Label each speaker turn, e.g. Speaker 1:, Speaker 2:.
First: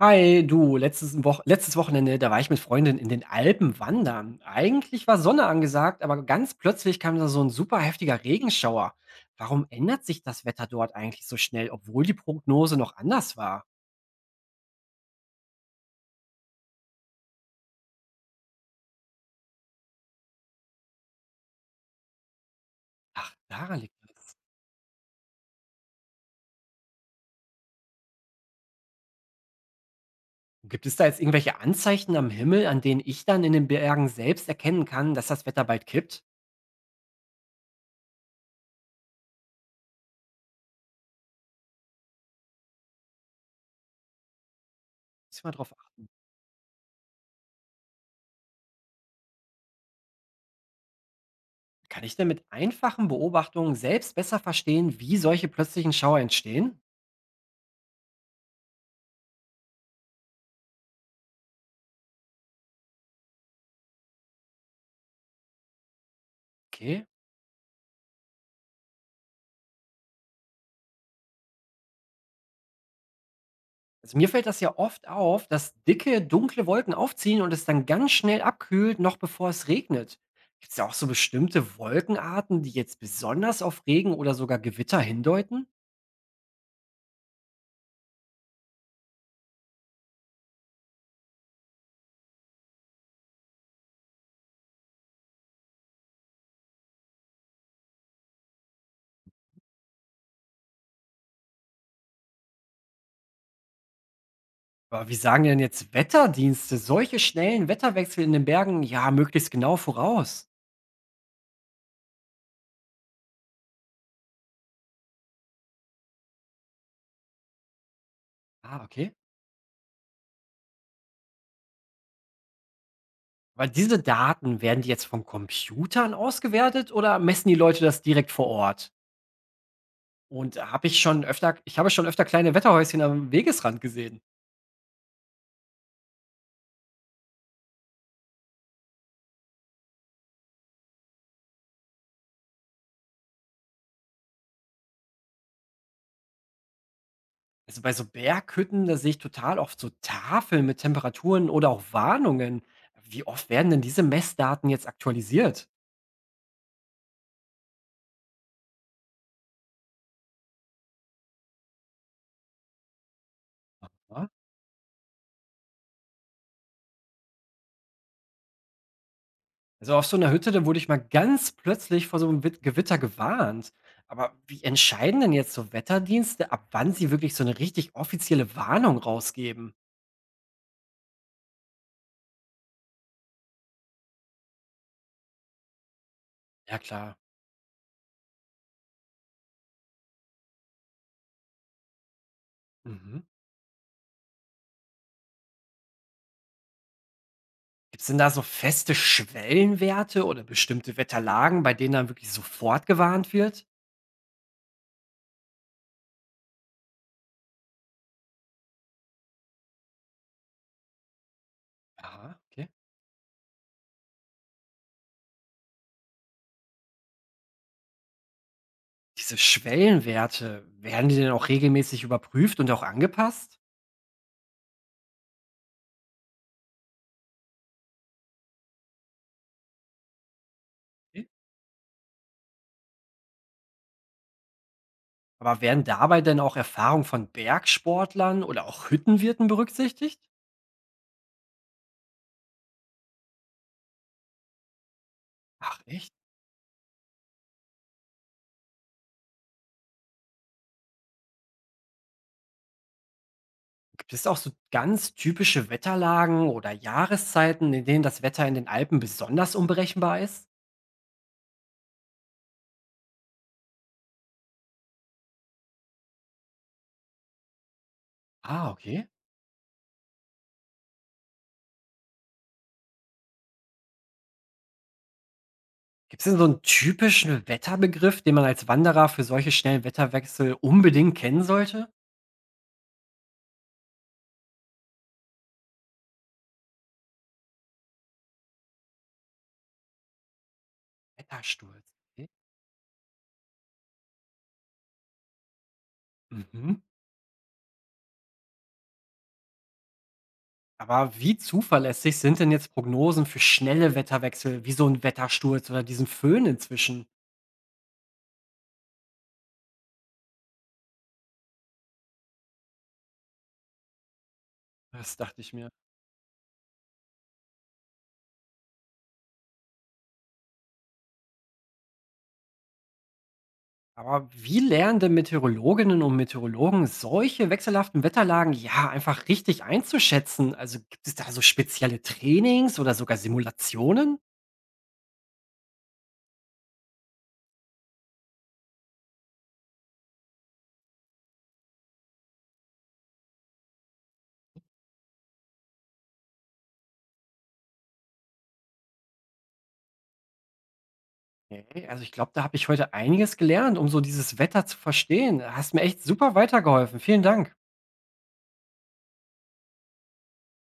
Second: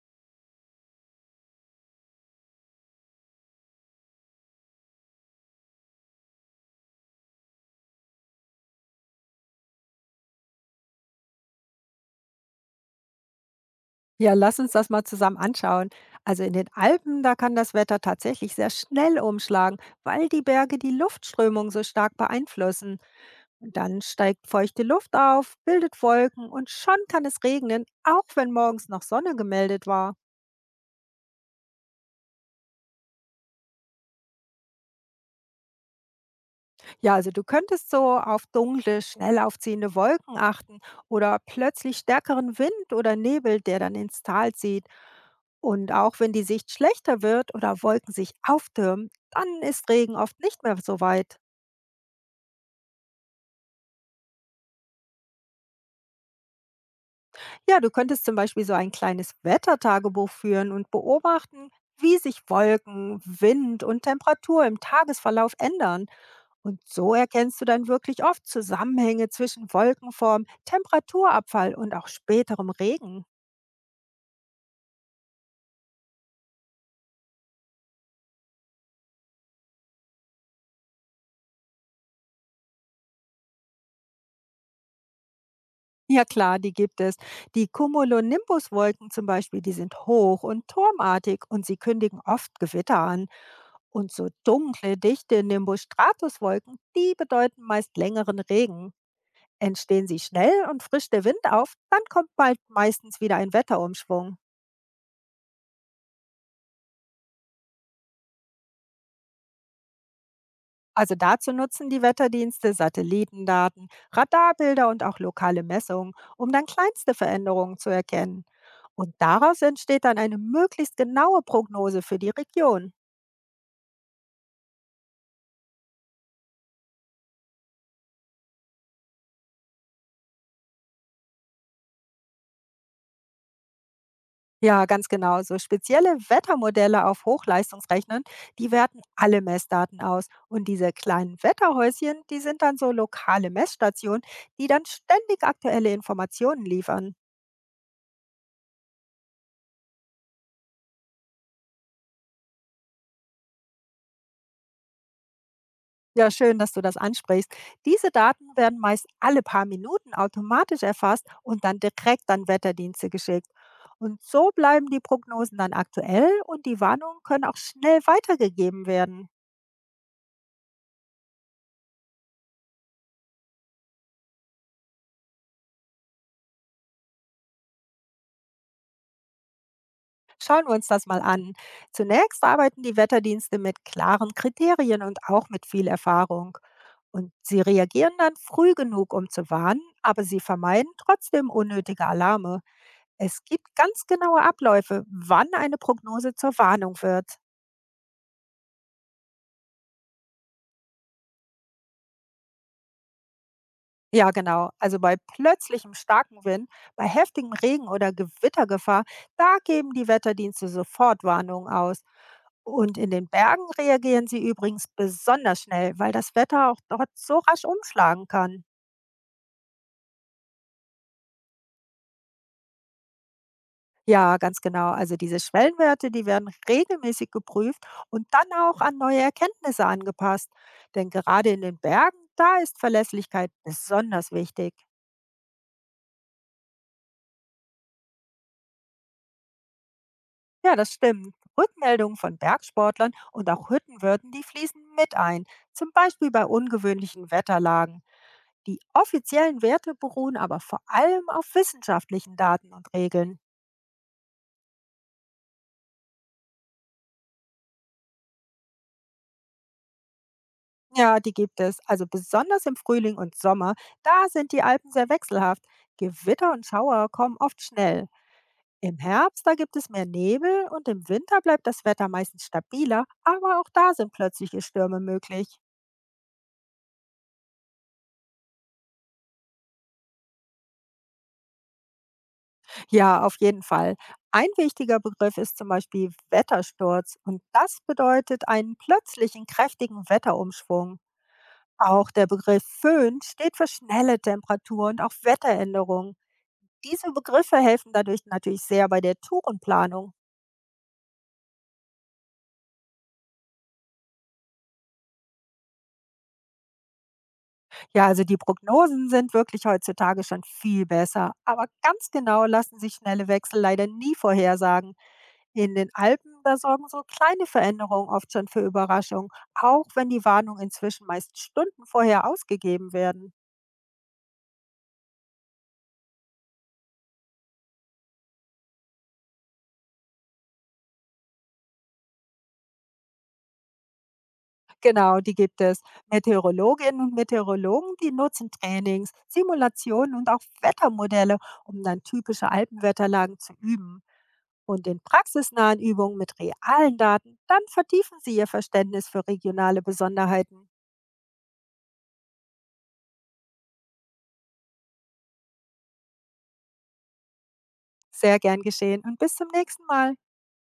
Speaker 1: Hi, du, letztes Wochenende, da war ich mit Freundin in den Alpen wandern. Eigentlich war Sonne angesagt, aber ganz plötzlich kam da so ein super heftiger Regenschauer. Warum ändert sich das Wetter dort eigentlich so schnell, obwohl die Prognose noch anders war?
Speaker 2: Ja, lass uns das mal zusammen anschauen. Also in den Alpen, da kann das Wetter tatsächlich sehr schnell umschlagen, weil die Berge die Luftströmung so stark beeinflussen.
Speaker 1: Ach,
Speaker 2: Und
Speaker 1: daran liegt
Speaker 2: dann
Speaker 1: das.
Speaker 2: steigt feuchte Luft auf, bildet Wolken und schon kann es regnen, auch wenn morgens noch Sonne gemeldet war.
Speaker 1: Gibt es da jetzt irgendwelche Anzeichen am Himmel, an denen ich dann in den Bergen selbst erkennen kann, dass das Wetter bald kippt?
Speaker 2: Ja, also du könntest so auf dunkle, schnell aufziehende Wolken achten oder plötzlich stärkeren Wind oder Nebel, der dann ins Tal zieht.
Speaker 1: Muss ich mal drauf
Speaker 2: Und
Speaker 1: achten.
Speaker 2: auch wenn die Sicht schlechter wird oder Wolken sich auftürmen, dann ist Regen oft nicht mehr so weit.
Speaker 1: Kann ich denn mit einfachen Beobachtungen selbst besser verstehen, wie solche plötzlichen Schauer entstehen?
Speaker 2: Ja, du könntest zum Beispiel so ein kleines Wettertagebuch führen und beobachten, wie sich Wolken, Wind und Temperatur im Tagesverlauf ändern. Und
Speaker 1: Okay.
Speaker 2: so erkennst du dann wirklich oft Zusammenhänge zwischen Wolkenform, Temperaturabfall und auch späterem Regen.
Speaker 1: Also mir fällt das ja oft auf, dass dicke, dunkle Wolken aufziehen und es dann ganz schnell abkühlt, noch bevor es regnet. Gibt es da auch so bestimmte Wolkenarten, die jetzt besonders auf Regen oder sogar Gewitter hindeuten?
Speaker 2: Ja klar, die gibt es. Die Cumulonimbus-Wolken zum Beispiel, die sind hoch und turmartig und sie kündigen oft Gewitter an. Und so dunkle, dichte Nimbus-Stratus-Wolken, die bedeuten meist längeren Regen. Entstehen sie schnell und frischt der Wind auf, dann kommt bald meistens wieder ein Wetterumschwung.
Speaker 1: Aber wie sagen denn jetzt Wetterdienste solche schnellen Wetterwechsel in den Bergen ja möglichst genau voraus?
Speaker 2: Also dazu nutzen die Wetterdienste Satellitendaten, Radarbilder und auch lokale Messungen, um dann kleinste Veränderungen zu erkennen.
Speaker 1: Ah,
Speaker 2: Und
Speaker 1: okay.
Speaker 2: daraus entsteht dann eine möglichst genaue Prognose für die Region.
Speaker 1: Weil diese Daten werden die jetzt von Computern ausgewertet oder messen die Leute das direkt vor Ort? Und habe ich schon öfter, ich habe schon öfter kleine Wetterhäuschen am Wegesrand gesehen.
Speaker 2: Ja, ganz genau. So spezielle Wettermodelle auf Hochleistungsrechnern, die werten alle Messdaten aus. Und diese kleinen Wetterhäuschen, die sind dann so lokale Messstationen, die dann ständig aktuelle Informationen liefern.
Speaker 1: Also bei so Berghütten, da sehe ich total oft so Tafeln mit Temperaturen oder auch Warnungen. Wie oft werden denn diese Messdaten jetzt aktualisiert?
Speaker 2: Ja, schön, dass du das ansprichst. Diese Daten werden meist alle paar Minuten automatisch erfasst und dann direkt an Wetterdienste geschickt. Und
Speaker 1: Ja?
Speaker 2: so bleiben die Prognosen dann aktuell und die Warnungen können auch schnell weitergegeben werden.
Speaker 1: Also auf so einer Hütte, da wurde ich mal ganz plötzlich vor so einem Gewitter gewarnt. Aber wie entscheiden denn jetzt so Wetterdienste, ab wann sie wirklich so eine richtig offizielle Warnung rausgeben?
Speaker 2: Schauen wir uns das mal an. Zunächst arbeiten die Wetterdienste mit klaren Kriterien und auch mit viel Erfahrung.
Speaker 1: Ja klar.
Speaker 2: Und sie reagieren dann früh genug, um zu warnen, aber sie vermeiden trotzdem unnötige Alarme.
Speaker 1: Mhm.
Speaker 2: Es gibt ganz genaue Abläufe, wann eine Prognose zur Warnung wird.
Speaker 1: Gibt es denn da so feste Schwellenwerte oder bestimmte Wetterlagen, bei denen dann wirklich sofort gewarnt wird?
Speaker 2: Ja, genau. Also bei plötzlichem starken Wind, bei heftigem Regen oder Gewittergefahr, da geben die Wetterdienste sofort Warnungen aus.
Speaker 1: Aha, okay.
Speaker 2: Und in den Bergen reagieren sie übrigens besonders schnell, weil das Wetter auch dort so rasch umschlagen kann.
Speaker 1: Diese Schwellenwerte, werden die denn auch regelmäßig überprüft und auch angepasst?
Speaker 2: Ja, ganz genau. Also diese Schwellenwerte, die werden regelmäßig geprüft und dann auch an neue Erkenntnisse angepasst. Denn
Speaker 1: Mhm.
Speaker 2: gerade in den Bergen, da ist Verlässlichkeit besonders wichtig.
Speaker 1: Aber werden dabei denn auch Erfahrungen von Bergsportlern oder auch Hüttenwirten berücksichtigt?
Speaker 2: Ja, das stimmt. Rückmeldungen von Bergsportlern und auch Hüttenwirten, die fließen mit ein.
Speaker 1: Ach
Speaker 2: Zum
Speaker 1: echt?
Speaker 2: Beispiel bei ungewöhnlichen Wetterlagen. Die offiziellen Werte beruhen aber vor allem auf wissenschaftlichen Daten und Regeln.
Speaker 1: Gibt es auch so ganz typische Wetterlagen oder Jahreszeiten, in denen das Wetter in den Alpen besonders unberechenbar ist?
Speaker 2: Ja, die gibt es. Also besonders im Frühling und Sommer, da sind die Alpen sehr wechselhaft. Gewitter und Schauer kommen oft schnell.
Speaker 1: Ah,
Speaker 2: Im
Speaker 1: okay.
Speaker 2: Herbst, da gibt es mehr Nebel und im Winter bleibt das Wetter meistens stabiler, aber auch da sind plötzliche Stürme möglich.
Speaker 1: Gibt es denn so einen typischen Wetterbegriff, den man als Wanderer für solche schnellen Wetterwechsel unbedingt kennen sollte?
Speaker 2: Ja, auf jeden Fall. Ein wichtiger Begriff ist zum Beispiel Wettersturz und das bedeutet einen plötzlichen kräftigen Wetterumschwung.
Speaker 1: Wettersturz.
Speaker 2: Auch der
Speaker 1: Okay.
Speaker 2: Begriff Föhn steht für schnelle Temperatur und auch Wetteränderungen.
Speaker 1: Mhm.
Speaker 2: Diese Begriffe helfen dadurch natürlich sehr bei der Tourenplanung.
Speaker 1: Aber wie zuverlässig sind denn jetzt Prognosen für schnelle Wetterwechsel, wie so ein Wettersturz oder diesen Föhn inzwischen?
Speaker 2: Ja, also die Prognosen sind wirklich heutzutage schon viel besser. Aber ganz genau lassen sich schnelle Wechsel leider nie vorhersagen.
Speaker 1: Das dachte ich mir.
Speaker 2: In den Alpen, da sorgen so kleine Veränderungen oft schon für Überraschungen, auch wenn die Warnungen inzwischen meist Stunden vorher ausgegeben werden.
Speaker 1: Aber wie lernen denn Meteorologinnen und Meteorologen, solche wechselhaften Wetterlagen, ja, einfach richtig einzuschätzen? Also, gibt es da so spezielle Trainings oder sogar Simulationen?
Speaker 2: Genau, die gibt es. Meteorologinnen und Meteorologen, die nutzen Trainings, Simulationen und auch Wettermodelle, um dann typische Alpenwetterlagen zu üben, und in praxisnahen Übungen mit realen Daten, dann vertiefen Sie Ihr Verständnis für regionale Besonderheiten.
Speaker 1: Okay, also ich glaube, da habe ich heute einiges gelernt, um so dieses Wetter zu verstehen. Hast mir echt super weitergeholfen. Vielen Dank.
Speaker 2: Sehr gern geschehen und bis zum nächsten Mal.